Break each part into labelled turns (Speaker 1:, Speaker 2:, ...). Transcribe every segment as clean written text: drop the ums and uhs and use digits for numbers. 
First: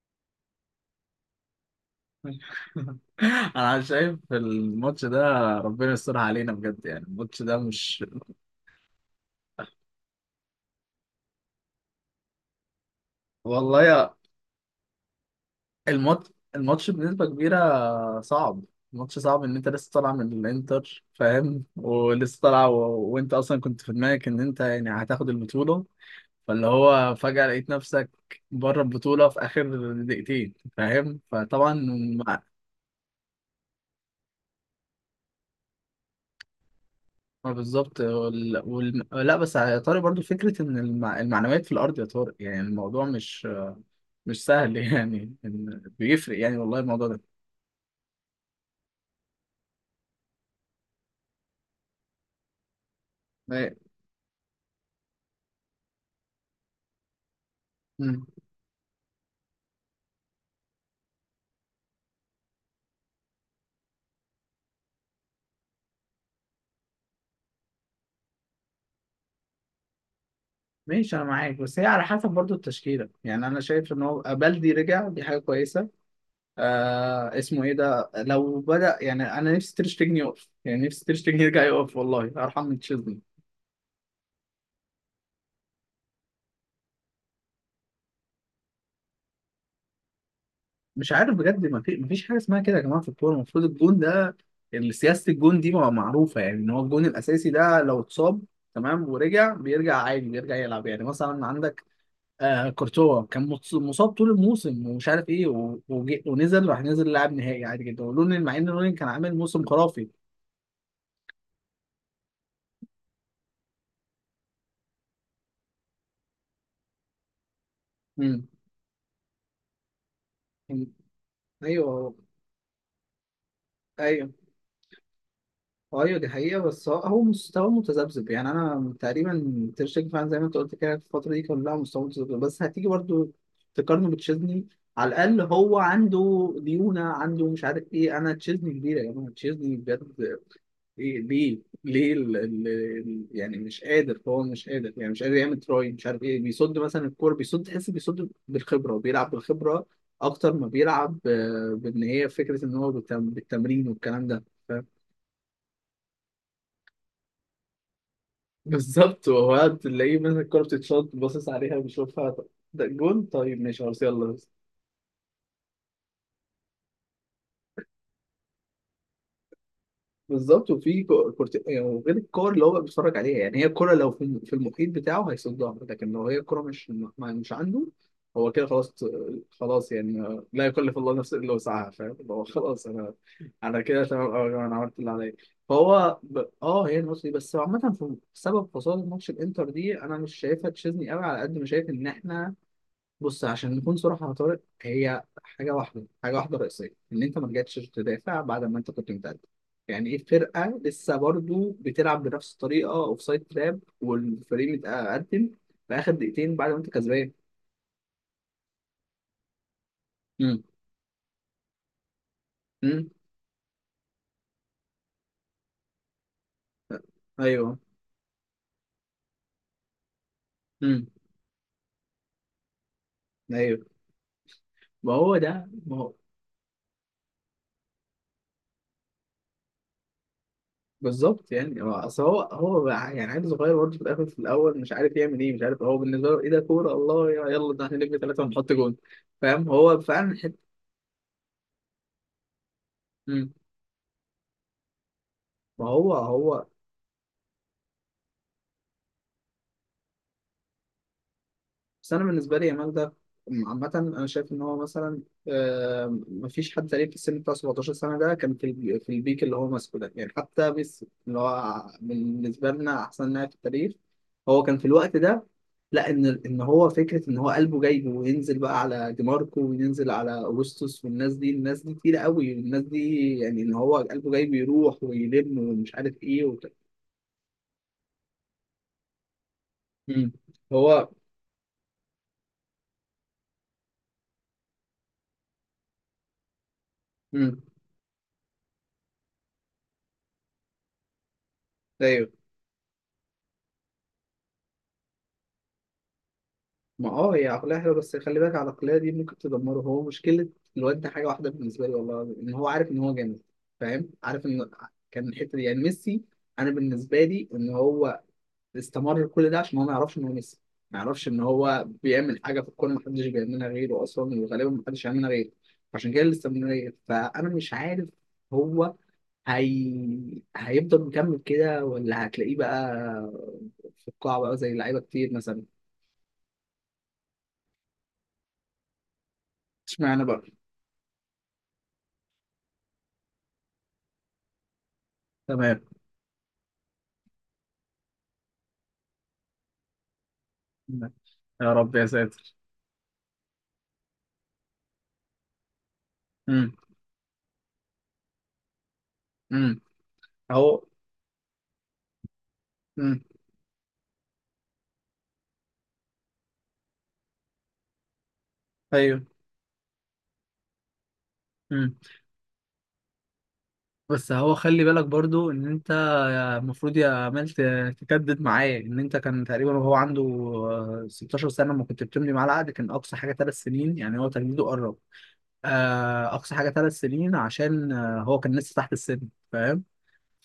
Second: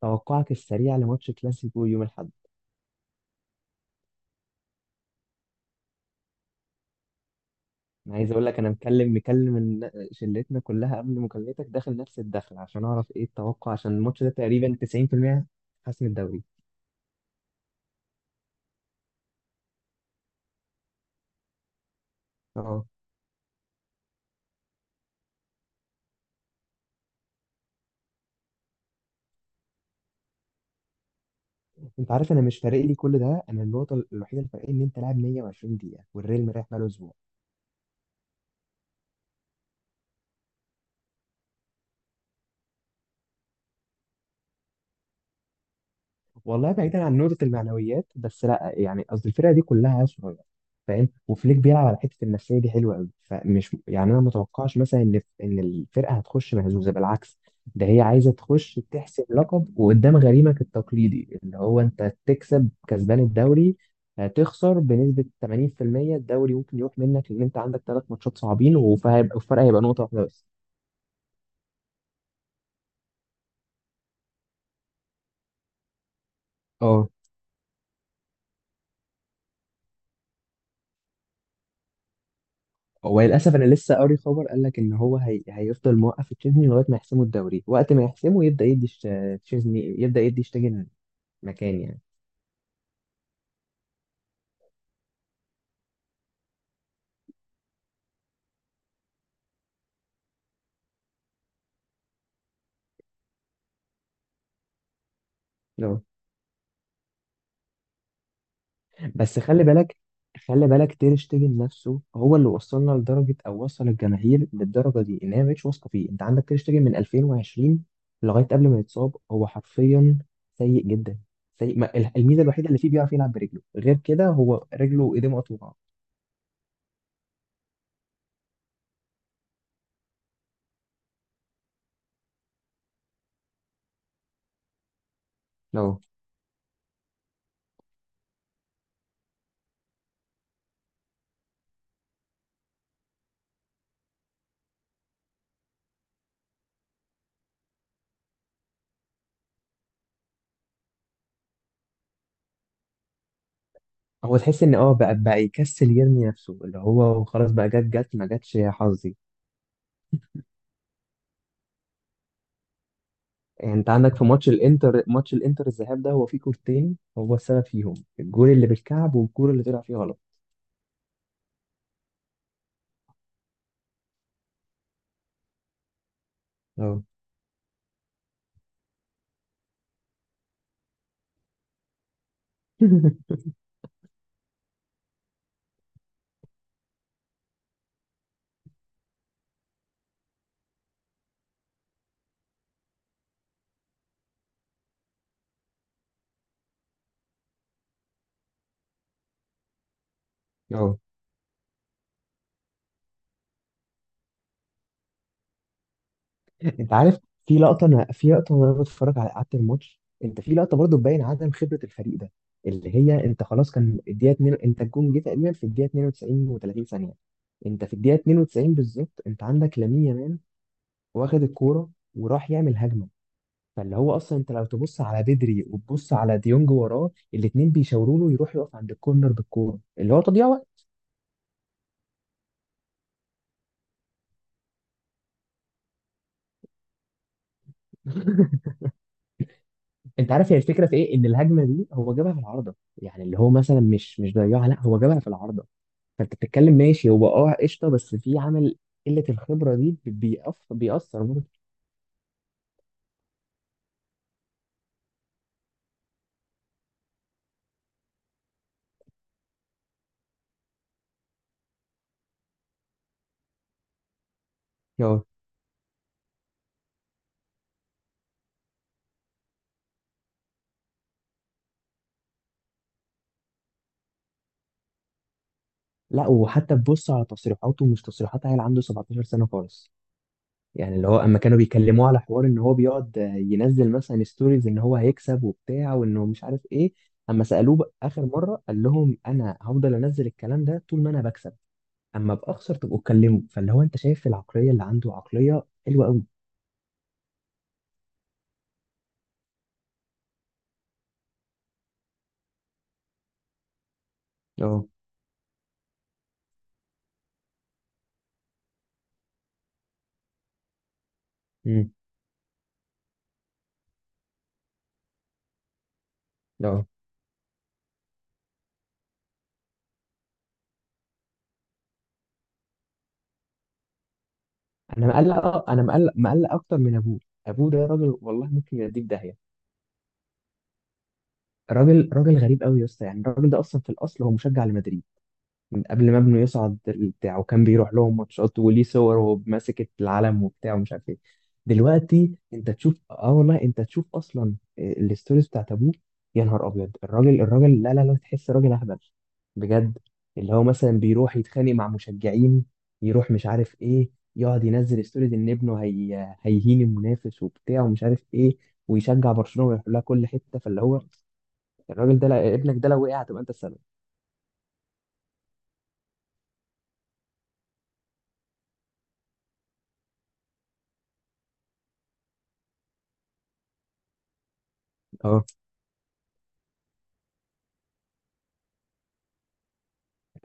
Speaker 1: توقعك السريع لماتش كلاسيكو يوم الاحد.
Speaker 2: انا شايف الماتش ده. ربنا يسترها علينا بجد. يعني الماتش ده مش...
Speaker 1: انا عايز اقول لك انا مكلم شلتنا كلها قبل مكالمتك داخل نفس الدخل عشان اعرف ايه التوقع،
Speaker 2: والله
Speaker 1: عشان
Speaker 2: يا...
Speaker 1: الماتش ده تقريبا 90% حسم
Speaker 2: الماتش
Speaker 1: الدوري.
Speaker 2: الماتش بنسبة كبيرة صعب. الماتش صعب ان انت لسه طالع من الانتر، فاهم، ولسه طالع و...
Speaker 1: اه
Speaker 2: وانت اصلا كنت في دماغك ان انت يعني هتاخد البطولة، فاللي هو فجأة لقيت نفسك بره البطولة في اخر دقيقتين، فاهم، فطبعا
Speaker 1: انت عارف انا
Speaker 2: مع...
Speaker 1: مش فارق لي كل ده، انا النقطه الوحيده اللي فارقاني ان انت لاعب 120 دقيقه والريال مريح بقاله اسبوع.
Speaker 2: ما بالظبط. لا بس يا طارق، برضو فكرة ان الم... المعنويات في الارض، يا طارق يعني الموضوع مش مش سهل يعني بيفرق يعني،
Speaker 1: والله
Speaker 2: والله
Speaker 1: بعيدا
Speaker 2: الموضوع
Speaker 1: عن
Speaker 2: ده
Speaker 1: نقطة المعنويات، بس لا يعني قصدي الفرقة دي كلها صغيرة فاهم، وفليك بيلعب على حتة النفسية دي حلوة قوي،
Speaker 2: ما-
Speaker 1: فمش يعني أنا متوقعش مثلا إن الفرقة هتخش مهزوزة، بالعكس ده هي
Speaker 2: مم.
Speaker 1: عايزة تخش تحسب لقب، وقدام غريمك التقليدي اللي هو أنت تكسب كسبان الدوري. هتخسر بنسبة 80%، الدوري ممكن يروح منك لأن أنت عندك 3 ماتشات صعبين وهيبقى الفرق هيبقى نقطة واحدة بس.
Speaker 2: ماشي انا معاك، بس هي على حسب برضو التشكيله. يعني انا شايف ان هو بلدي رجع، دي حاجه كويسه.
Speaker 1: اه
Speaker 2: آه، اسمه ايه ده، لو بدا يعني، انا نفسي تيرشتجن يقف، يعني نفسي تيرشتجن يرجع يقف، والله ارحم من تشيزني.
Speaker 1: هو للاسف انا لسه قاري خبر، قال لك ان هو هيفضل موقف تشيزني لغايه ما يحسموا الدوري، وقت ما يحسموا يبدا تشيزني يبدا يدي شتيجن
Speaker 2: مش عارف بجد،
Speaker 1: مكان
Speaker 2: ما في
Speaker 1: يعني.
Speaker 2: ما فيش حاجه اسمها كده يا جماعه. في الكوره المفروض الجون ده، سياسه الجون دي معروفه، يعني ان هو الجون الاساسي ده لو اتصاب تمام ورجع، بيرجع عادي، بيرجع يلعب. يعني مثلا عندك آه كورتوا، كان مصاب طول الموسم ومش عارف ايه
Speaker 1: لو.
Speaker 2: ونزل، راح نزل لعب نهائي عادي جدا، ولونين، مع ان لونين كان عامل
Speaker 1: بس خلي
Speaker 2: موسم
Speaker 1: بالك،
Speaker 2: خرافي.
Speaker 1: تير شتيجن نفسه هو اللي وصلنا لدرجه، او وصل الجماهير للدرجه دي ان هي مش واثقه فيه. انت عندك تير شتيجن من 2020 لغايه
Speaker 2: امم.
Speaker 1: قبل ما يتصاب، هو حرفيا سيء جدا، سيء ما...
Speaker 2: ايوه،
Speaker 1: الميزه الوحيده اللي فيه بيعرف يلعب برجله، غير كده
Speaker 2: ايوه،
Speaker 1: هو رجله وايديه مقطوعه.
Speaker 2: ايوه دي حقيقة. بس هو مستواه متذبذب. يعني انا تقريبا تير شتيجن فعلا زي ما انت قلت كده، في الفترة دي كلها مستواه متذبذب، بس هتيجي برضو تقارنه بتشيزني، على الاقل هو
Speaker 1: No.
Speaker 2: عنده ديونة، عنده مش عارف ايه. انا تشيزني كبيرة يا جماعة، تشيزني بجد. ليه، ليه، ليه، يعني مش قادر، هو مش قادر، يعني مش قادر يعمل تراي مش عارف ايه، بيصد مثلا الكوره، بيصد، تحس بيصد بالخبره وبيلعب بالخبره اكتر ما بيلعب. آه، هي فكره ان هو بالتمرين والكلام
Speaker 1: هو
Speaker 2: ده.
Speaker 1: تحس ان
Speaker 2: فاهم؟
Speaker 1: بقى يكسل، يرمي نفسه اللي هو خلاص بقى، جت جت ما جتش يا حظي.
Speaker 2: بالظبط، وهو تلاقيه مثلا الكوره بتتشط باصص عليها، بيشوفها، طب ده جون، طيب
Speaker 1: يعني
Speaker 2: ماشي
Speaker 1: انت
Speaker 2: خلاص
Speaker 1: عندك في
Speaker 2: يلا.
Speaker 1: ماتش الانتر، ماتش الانتر الذهاب ده هو فيه كورتين هو السبب فيهم، الجول اللي بالكعب والجول اللي طلع فيه غلط.
Speaker 2: بالظبط. وفي كورت يعني، وغير الكور اللي هو بقى بيتفرج عليها. يعني هي الكوره لو في في المحيط بتاعه هيصدها، لكن لو هي الكوره مش
Speaker 1: اه
Speaker 2: مش عنده، هو كده خلاص، خلاص. يعني لا يكلف الله نفسا الا وسعها، فاهم، اللي هو خلاص انا انا كده تمام أوي يا جماعة، انا عملت اللي عليا. فهو اه، هي الماتش دي بس عامة، في سبب خسارة ماتش الانتر دي، انا مش شايفها تشيزني قوي على قد ما شايف ان احنا... بص، عشان نكون صراحة يا طارق، هي حاجة واحدة، حاجة واحدة رئيسية، إن أنت ما رجعتش تدافع بعد ما أنت كنت متقدم. يعني إيه فرقة
Speaker 1: اه
Speaker 2: لسه برضو بتلعب بنفس الطريقة أوف سايد تراب، والفريق متقدم في آخر دقيقتين بعد ما أنت
Speaker 1: انت عارف،
Speaker 2: كسبان؟
Speaker 1: في لقطه، في لقطه وانا بتفرج على قعدة الماتش، انت في
Speaker 2: امم.
Speaker 1: لقطه برضو تبين عدم خبره الفريق ده، اللي
Speaker 2: امم.
Speaker 1: هي انت خلاص كان الدقيقه 2، انت الجون جه تقريبا في الدقيقه 92 و30 ثانيه.
Speaker 2: أيوه.
Speaker 1: انت في الدقيقه 92 بالظبط، انت عندك لامين يامال
Speaker 2: امم.
Speaker 1: واخد الكوره وراح يعمل هجمه،
Speaker 2: أيوه.
Speaker 1: فاللي هو اصلا انت لو تبص
Speaker 2: ما
Speaker 1: على
Speaker 2: هو
Speaker 1: بدري
Speaker 2: ده، ما
Speaker 1: وتبص
Speaker 2: هو
Speaker 1: على ديونج وراه الاتنين بيشاوروا له يروح يقف عند الكورنر بالكوره اللي هو تضييع وقت.
Speaker 2: بالظبط. يعني هو أصل هو يعني عيل صغير برضه، في الآخر في الأول مش عارف يعمل إيه، مش عارف هو بالنسبة له إيه ده، كورة الله يلا ده هنلف ثلاثة ونحط جون فاهم، هو
Speaker 1: انت
Speaker 2: فعلا
Speaker 1: عارف هي
Speaker 2: حتة...
Speaker 1: الفكره في ايه، ان الهجمه دي هو جابها في العارضه يعني اللي هو مثلا مش ضيعها، لا هو جابها في العارضه.
Speaker 2: ما هو
Speaker 1: فانت
Speaker 2: هو.
Speaker 1: بتتكلم ماشي هو قشطه، بس في عامل قله الخبره دي بيقف بيأثر برضه.
Speaker 2: بس انا بالنسبه لي يامال ده عامه انا شايف ان هو مثلا آه، مفيش حد تقريبا في السن بتاع 17 سنه ده كان في في البيك اللي هو ماسكه ده، يعني حتى بس اللي هو بالنسبه لنا احسن لاعب في التاريخ هو كان في الوقت
Speaker 1: اه.
Speaker 2: ده. لا، ان هو فكره ان هو قلبه جايبه وينزل بقى على ديماركو وينزل على اوغسطس، والناس دي، الناس دي تقيله قوي، الناس دي يعني ان هو قلبه جايبه يروح ويلم ومش عارف
Speaker 1: لا،
Speaker 2: ايه وت...
Speaker 1: وحتى تبص على تصريحاته مش تصريحات عيل عنده 17 سنه خالص.
Speaker 2: مم.
Speaker 1: يعني
Speaker 2: هو...
Speaker 1: اللي هو اما كانوا بيكلموه على حوار ان هو بيقعد ينزل مثلا ستوريز ان هو هيكسب وبتاع، وانه مش عارف ايه. اما
Speaker 2: امم.
Speaker 1: سالوه بقى اخر مره، قال لهم انا هفضل انزل الكلام ده طول ما انا بكسب، اما باخسر تبقوا اتكلموا. فاللي هو انت شايف العقليه اللي عنده عقليه حلوه قوي.
Speaker 2: ما اه، هي عقلية حلوة، بس خلي بالك العقلية دي ممكن تدمره. هو مشكلة الواد ده حاجة واحدة بالنسبة لي والله، إن هو عارف إن هو جامد، فاهم، عارف إن...
Speaker 1: اه
Speaker 2: كان الحتة دي يعني ميسي. أنا بالنسبة لي إن هو استمر كل ده عشان هو ما يعرفش إن هو ميسي، ما يعرفش إن هو
Speaker 1: امم
Speaker 2: بيعمل حاجة في الكورة محدش بيعملها غيره أصلا، وغالبا محدش يعملها غيره، عشان كده
Speaker 1: اه
Speaker 2: الاستمرارية. فأنا مش عارف هو هيفضل مكمل كده، ولا هتلاقيه بقى في القاع بقى زي لعيبة
Speaker 1: انا
Speaker 2: كتير مثلا.
Speaker 1: مقلق، مقلق اكتر من ابوه. ابوه ده راجل، والله ممكن يوديه في داهيه.
Speaker 2: اشمعنى بقى؟
Speaker 1: راجل غريب قوي يا اسطى، يعني الراجل ده اصلا في الاصل هو مشجع لمدريد
Speaker 2: تمام.
Speaker 1: من قبل ما ابنه يصعد بتاع وكان بيروح لهم ماتشات وليه صور وهو ماسك العلم وبتاع ومش عارف ايه.
Speaker 2: يا رب يا
Speaker 1: دلوقتي
Speaker 2: ساتر.
Speaker 1: انت تشوف والله انت تشوف اصلا الستوريز بتاعت ابوه، يا نهار
Speaker 2: امم.
Speaker 1: ابيض. الراجل لا، تحس راجل اهبل
Speaker 2: امم.
Speaker 1: بجد. اللي هو
Speaker 2: اهو.
Speaker 1: مثلا بيروح يتخانق مع مشجعين،
Speaker 2: امم.
Speaker 1: يروح مش عارف ايه، يقعد ينزل ستوريز ان ابنه هيهين المنافس وبتاع ومش عارف ايه،
Speaker 2: ايوه.
Speaker 1: ويشجع برشلونة ويروح لها كل حتة. فاللي هو
Speaker 2: امم.
Speaker 1: الراجل ده ابنك ده لو وقع هتبقى انت السبب.
Speaker 2: بس هو خلي بالك برضو ان انت المفروض يا عمال تجدد معاه، ان انت كان تقريبا وهو عنده آه، 16 سنه، ما كنت بتمضي معاه العقد كان اقصى حاجه 3 سنين، يعني هو تجديده قرب. آه، اقصى حاجه 3 سنين عشان آه، هو كان لسه تحت السن، فاهم،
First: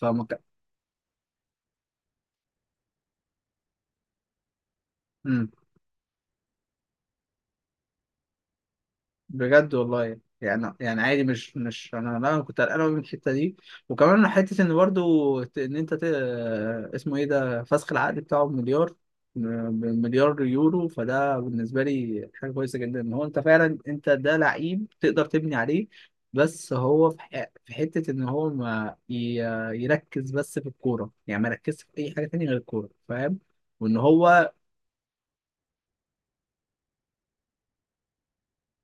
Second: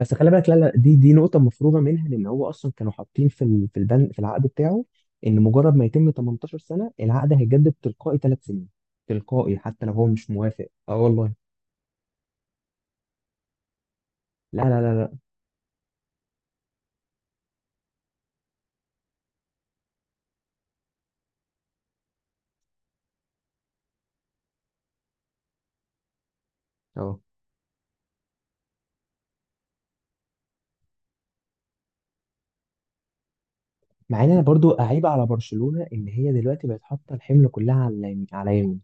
Speaker 1: بس خلي بالك، لا، دي نقطة مفروغة منها، لأن هو أصلا كانوا حاطين في البند في العقد بتاعه إن
Speaker 2: كان...
Speaker 1: مجرد ما يتم 18 سنة العقد هيجدد تلقائي 3 سنين. تلقائي
Speaker 2: بجد
Speaker 1: حتى لو هو
Speaker 2: والله؟
Speaker 1: مش موافق،
Speaker 2: يعني
Speaker 1: أه
Speaker 2: يعني عادي
Speaker 1: والله.
Speaker 2: مش مش انا... لا، انا كنت قلقان أوي من الحته دي. وكمان حته
Speaker 1: لا
Speaker 2: ان
Speaker 1: لا لا لا
Speaker 2: برضو ان انت اسمه ايه ده فسخ العقد بتاعه بمليار. بمليار يورو، فده بالنسبه لي حاجه كويسه جدا، ان هو انت فعلا انت ده لعيب تقدر تبني عليه. بس هو
Speaker 1: أه،
Speaker 2: في في حته ان هو ما ي... يركز بس في الكوره، يعني ما يركزش في اي حاجه تانية غير الكوره، فاهم، وان
Speaker 1: مع إن أنا
Speaker 2: هو...
Speaker 1: برضو أعيب على برشلونة إن هي دلوقتي بقت حاطة الحمل كلها على اليمين، على يمين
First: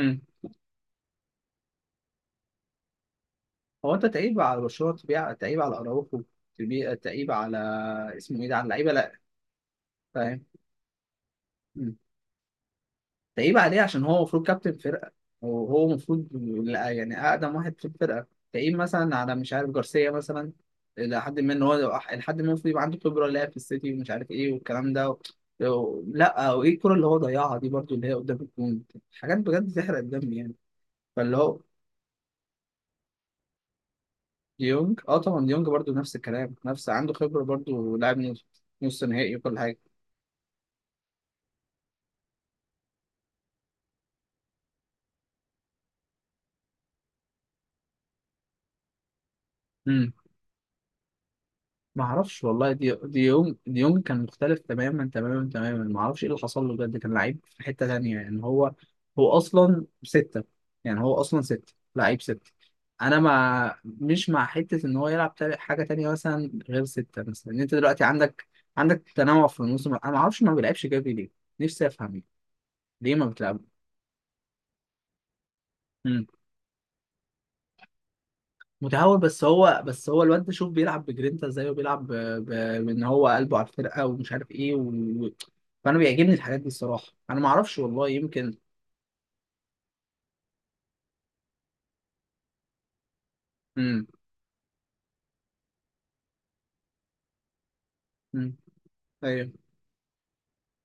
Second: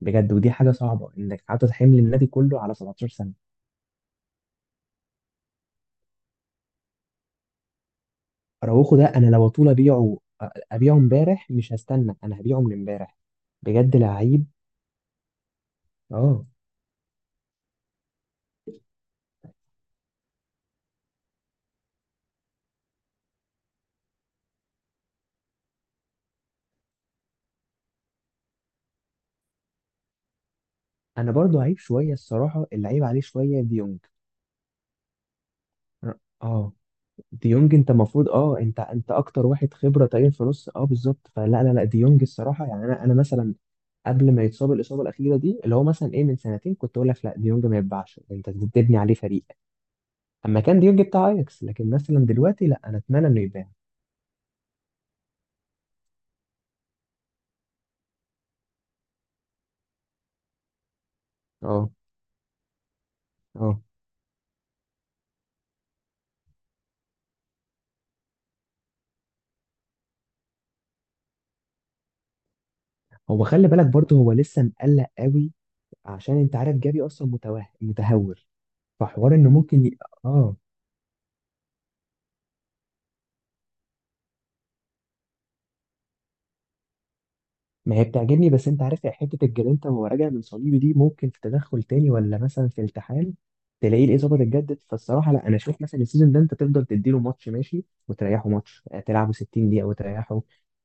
Speaker 1: بجد. ودي حاجة صعبة إنك حاطط حمل النادي كله على 17 سنة.
Speaker 2: هو انت تعيب على برشلونه؟ تبيع، تعيب على اراوخو. تبيع، تعيب على اسمه ايه ده، على اللعيبه.
Speaker 1: أراوخو ده
Speaker 2: لا،
Speaker 1: أنا لو طول أبيعه،
Speaker 2: فاهم.
Speaker 1: إمبارح مش
Speaker 2: مم.
Speaker 1: هستنى، أنا هبيعه من إمبارح
Speaker 2: تعيب عليه
Speaker 1: بجد،
Speaker 2: عشان هو
Speaker 1: لعيب.
Speaker 2: المفروض كابتن فرقه، وهو المفروض...
Speaker 1: أه،
Speaker 2: لا، يعني اقدم واحد في الفرقه. تعيب مثلا على مش عارف جارسيا مثلا، لحد ما ان هو لحد ما المفروض يبقى عنده خبره، لاعب في السيتي ومش عارف ايه والكلام ده و... لا، وايه الكره اللي هو ضيعها دي برضو اللي هي قدام الجون، حاجات بجد تحرق الدم يعني.
Speaker 1: انا
Speaker 2: فاللي هو...
Speaker 1: برضو عيب شويه الصراحه، اللي عيب عليه شويه ديونج.
Speaker 2: ديونج اه، طبعا ديونج برضو نفس الكلام،
Speaker 1: اه
Speaker 2: نفس عنده خبره
Speaker 1: ديونج انت
Speaker 2: برضو، لاعب
Speaker 1: المفروض
Speaker 2: نص،
Speaker 1: انت
Speaker 2: نص
Speaker 1: انت
Speaker 2: نهائي
Speaker 1: اكتر
Speaker 2: وكل
Speaker 1: واحد
Speaker 2: حاجه.
Speaker 1: خبره تقريبا في نص، بالظبط. فلا، لا لا ديونج الصراحه، يعني انا مثلا قبل ما يتصاب الاصابه الاخيره دي، اللي هو مثلا ايه من سنتين، كنت اقول لك لا ديونج ما يتباعش، انت بتبني عليه فريق
Speaker 2: امم.
Speaker 1: اما كان ديونج بتاع اياكس. لكن
Speaker 2: ما
Speaker 1: مثلا
Speaker 2: اعرفش
Speaker 1: دلوقتي
Speaker 2: والله،
Speaker 1: لا،
Speaker 2: دي
Speaker 1: انا
Speaker 2: دي
Speaker 1: اتمنى انه
Speaker 2: يوم،
Speaker 1: يتباع.
Speaker 2: دي يوم كان مختلف تماما تماما تماما، ما اعرفش ايه اللي حصل له بجد، كان لعيب في حتة تانية. يعني هو هو اصلا ستة، يعني هو اصلا ستة
Speaker 1: اه
Speaker 2: لعيب ستة. انا ما
Speaker 1: اه
Speaker 2: مش مع حتة ان هو يلعب حاجة تانية مثلا غير ستة، مثلا ان انت دلوقتي عندك تنوع في الموسم. انا ما اعرفش، ما بيلعبش جافي ليه؟ نفسي افهم، ليه ما
Speaker 1: هو
Speaker 2: بتلعب؟
Speaker 1: خلي بالك برضه هو لسه مقلق قوي، عشان انت عارف جافي اصلا متوه متهور.
Speaker 2: متهور،
Speaker 1: فحوار
Speaker 2: بس
Speaker 1: انه
Speaker 2: هو
Speaker 1: ممكن ي...
Speaker 2: الواد ده
Speaker 1: اه
Speaker 2: شوف بيلعب بجرينتا ازاي، وبيلعب بان هو قلبه على الفرقه ومش عارف ايه و... فانا بيعجبني الحاجات دي الصراحه. انا ما اعرفش
Speaker 1: ما هي
Speaker 2: والله،
Speaker 1: بتعجبني،
Speaker 2: يمكن.
Speaker 1: بس انت عارف يا حته الجرينتا وهو راجع من صليبي دي، ممكن في تدخل تاني ولا مثلا في التحام تلاقيه
Speaker 2: امم.
Speaker 1: الاصابه اتجدد. فالصراحه لا، انا اشوف مثلا السيزون ده انت تفضل تديله ماتش ماشي
Speaker 2: امم.
Speaker 1: وتريحه ماتش، تلعبه
Speaker 2: ايوه.
Speaker 1: 60 دقيقه وتريحه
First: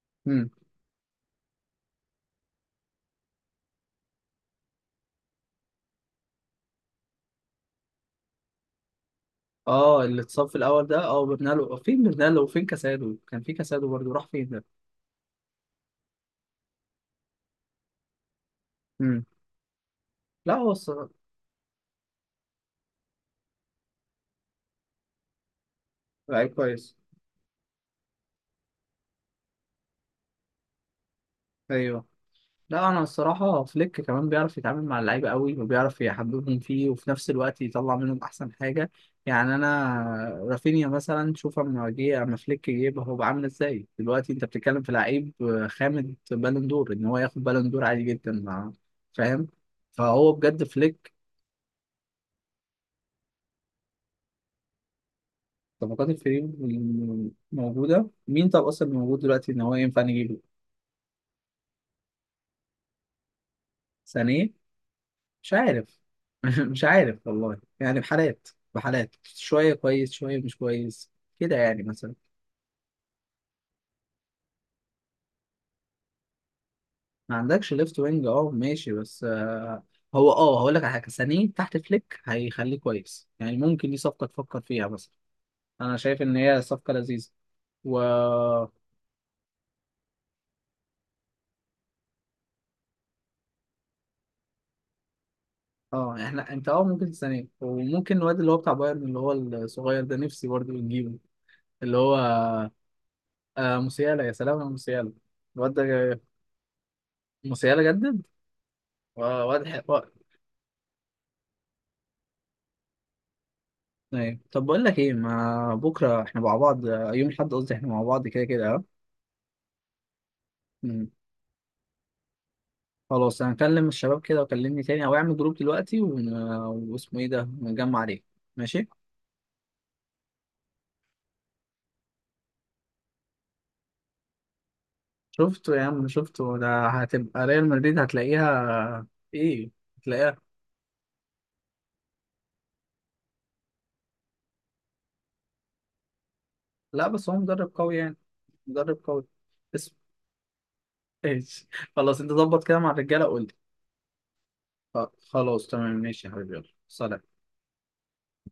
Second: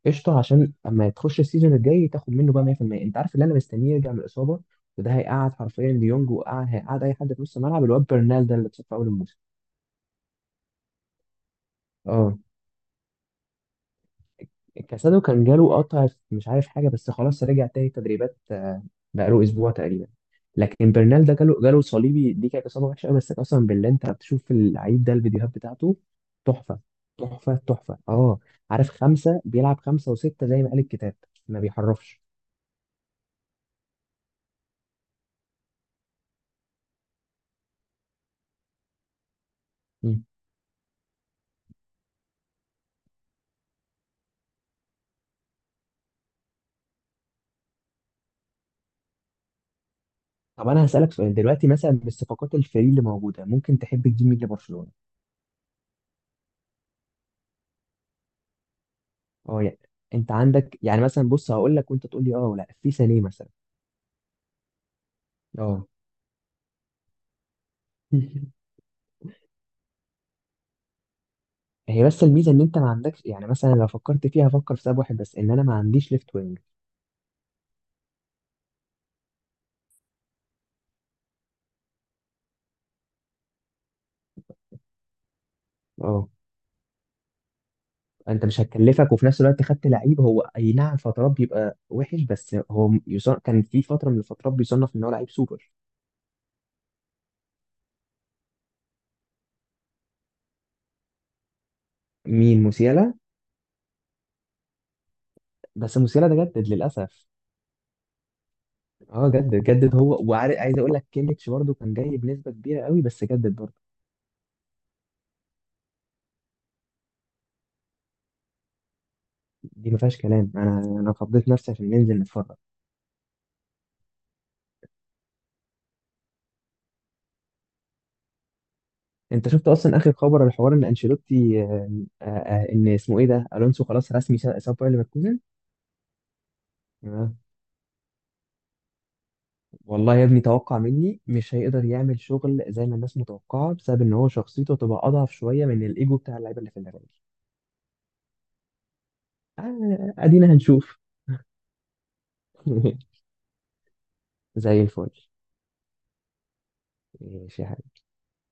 Speaker 1: قشطه،
Speaker 2: امم.
Speaker 1: عشان اما تخش السيزون الجاي تاخد منه بقى 100%. انت عارف اللي انا مستنيه يرجع من الاصابه، وده هيقعد حرفيا ديونج وقعد هيقعد اي حد في نص الملعب، الواد برنال ده اللي اتصاب في اول الموسم.
Speaker 2: اه، اللي اتصاب في الاول ده، اه برنالو، فين
Speaker 1: اه
Speaker 2: برنالو وفين كاسادو؟ كان في كاسادو برضه، راح فين ده؟
Speaker 1: كاسادو كان جاله قطع في مش عارف حاجة، بس خلاص رجع تاني تدريبات،
Speaker 2: امم.
Speaker 1: بقاله أسبوع تقريبا.
Speaker 2: لا، هو
Speaker 1: لكن
Speaker 2: الصراحه
Speaker 1: برنال ده جاله صليبي دي كانت إصابة وحشة أوي، بس قسما بالله أنت بتشوف اللعيب ده الفيديوهات بتاعته
Speaker 2: لعيب
Speaker 1: تحفة.
Speaker 2: كويس.
Speaker 1: أه، عارف خمسة بيلعب خمسة وستة زي ما قال الكتاب، ما
Speaker 2: ايوه.
Speaker 1: بيحرفش.
Speaker 2: لا، انا الصراحه فليك كمان بيعرف يتعامل مع اللعيبه قوي، وبيعرف يحببهم فيه، وفي نفس الوقت يطلع منهم احسن حاجه. يعني انا...
Speaker 1: مم.
Speaker 2: رافينيا مثلا، شوف اما جه، اما فليك جه يبقى هو بعمل ازاي؟ دلوقتي انت بتتكلم في لعيب خامد، بالون دور، ان هو ياخد بالون دور عادي جدا مع... فاهم، فهو بجد
Speaker 1: طب أنا هسألك
Speaker 2: فليك...
Speaker 1: سؤال دلوقتي، مثلا بالصفقات الفري اللي موجودة ممكن تحب تجيب مين لبرشلونة؟
Speaker 2: طبقات الفريق موجوده مين؟ طب اصلا موجود دلوقتي ان
Speaker 1: أه
Speaker 2: هو
Speaker 1: يعني،
Speaker 2: ينفع
Speaker 1: أنت
Speaker 2: نجيبه؟
Speaker 1: عندك يعني مثلا، بص هقول لك وأنت تقول لي أه ولا لأ. في سانيه مثلا؟
Speaker 2: سانيه. مش
Speaker 1: أه.
Speaker 2: عارف مش عارف والله، يعني بحالات، بحالات شوية كويس شوية مش كويس، كده يعني
Speaker 1: هي
Speaker 2: مثلا.
Speaker 1: بس الميزه ان انت ما عندكش، يعني مثلا لو فكرت فيها فكر في سبب واحد بس، ان انا ما عنديش ليفت وينج.
Speaker 2: ما عندكش ليفت وينج، اه ماشي، بس آه، هو اه، هقول لك على حاجة سانيه تحت فليك هيخليه كويس، يعني ممكن دي صفقة تفكر فيها مثلا. انا شايف
Speaker 1: اه
Speaker 2: ان هي صفقة لذيذة. و
Speaker 1: انت مش
Speaker 2: اه...
Speaker 1: هتكلفك، وفي نفس الوقت خدت لعيب هو اي نعم فترات بيبقى وحش، بس هو يصنف كان في فتره من الفترات بيصنف ان هو لعيب سوبر.
Speaker 2: آه، احنا انت اه، ممكن سانيه وممكن الواد اللي هو بتاع بايرن اللي هو الصغير ده نفسي برضه نجيبه، اللي هو...
Speaker 1: مين، موسيالا؟
Speaker 2: آه موسيالا، يا سلام يا موسيالا، الواد ده.
Speaker 1: بس موسيالا ده جدد للاسف.
Speaker 2: موسيالا جدد؟
Speaker 1: اه جدد
Speaker 2: واد.
Speaker 1: هو، وعارف عايز اقول لك كيميتش برضه كان جاي بنسبه كبيره قوي، بس جدد برضه.
Speaker 2: ايوه، طب بقول لك ايه، ما بكره احنا مع بعض آه، يوم الاحد، قصدي احنا مع بعض كده كده اه.
Speaker 1: دي ما فيهاش كلام، انا
Speaker 2: مم.
Speaker 1: انا فضيت نفسي عشان ننزل نتفرج.
Speaker 2: خلاص، انا هكلم الشباب كده وكلمني تاني، او اعمل جروب دلوقتي واسمه ايه ده ونجمع عليه. ماشي.
Speaker 1: انت شفت اصلا اخر خبر على حوار ان انشيلوتي، ان اسمه ايه ده الونسو خلاص رسمي ساب، باير ليفركوزن.
Speaker 2: شفته يا عم، شفته، ده
Speaker 1: آه.
Speaker 2: هتبقى ريال مدريد، هتلاقيها. ايه.
Speaker 1: والله يا
Speaker 2: هتلاقيها.
Speaker 1: ابني توقع مني مش هيقدر يعمل شغل زي ما الناس متوقعه، بسبب ان هو شخصيته تبقى اضعف شويه من الايجو بتاع اللعيبه اللي في
Speaker 2: لا،
Speaker 1: النادي.
Speaker 2: بس هو مدرب قوي يعني، مدرب قوي. اسم.
Speaker 1: ادينا هنشوف.
Speaker 2: ايش خلاص، انت ظبط كده مع الرجاله قول لي.
Speaker 1: زي الفل.
Speaker 2: خلاص تمام، ماشي يا حبيبي، يلا سلام.
Speaker 1: ماشي يا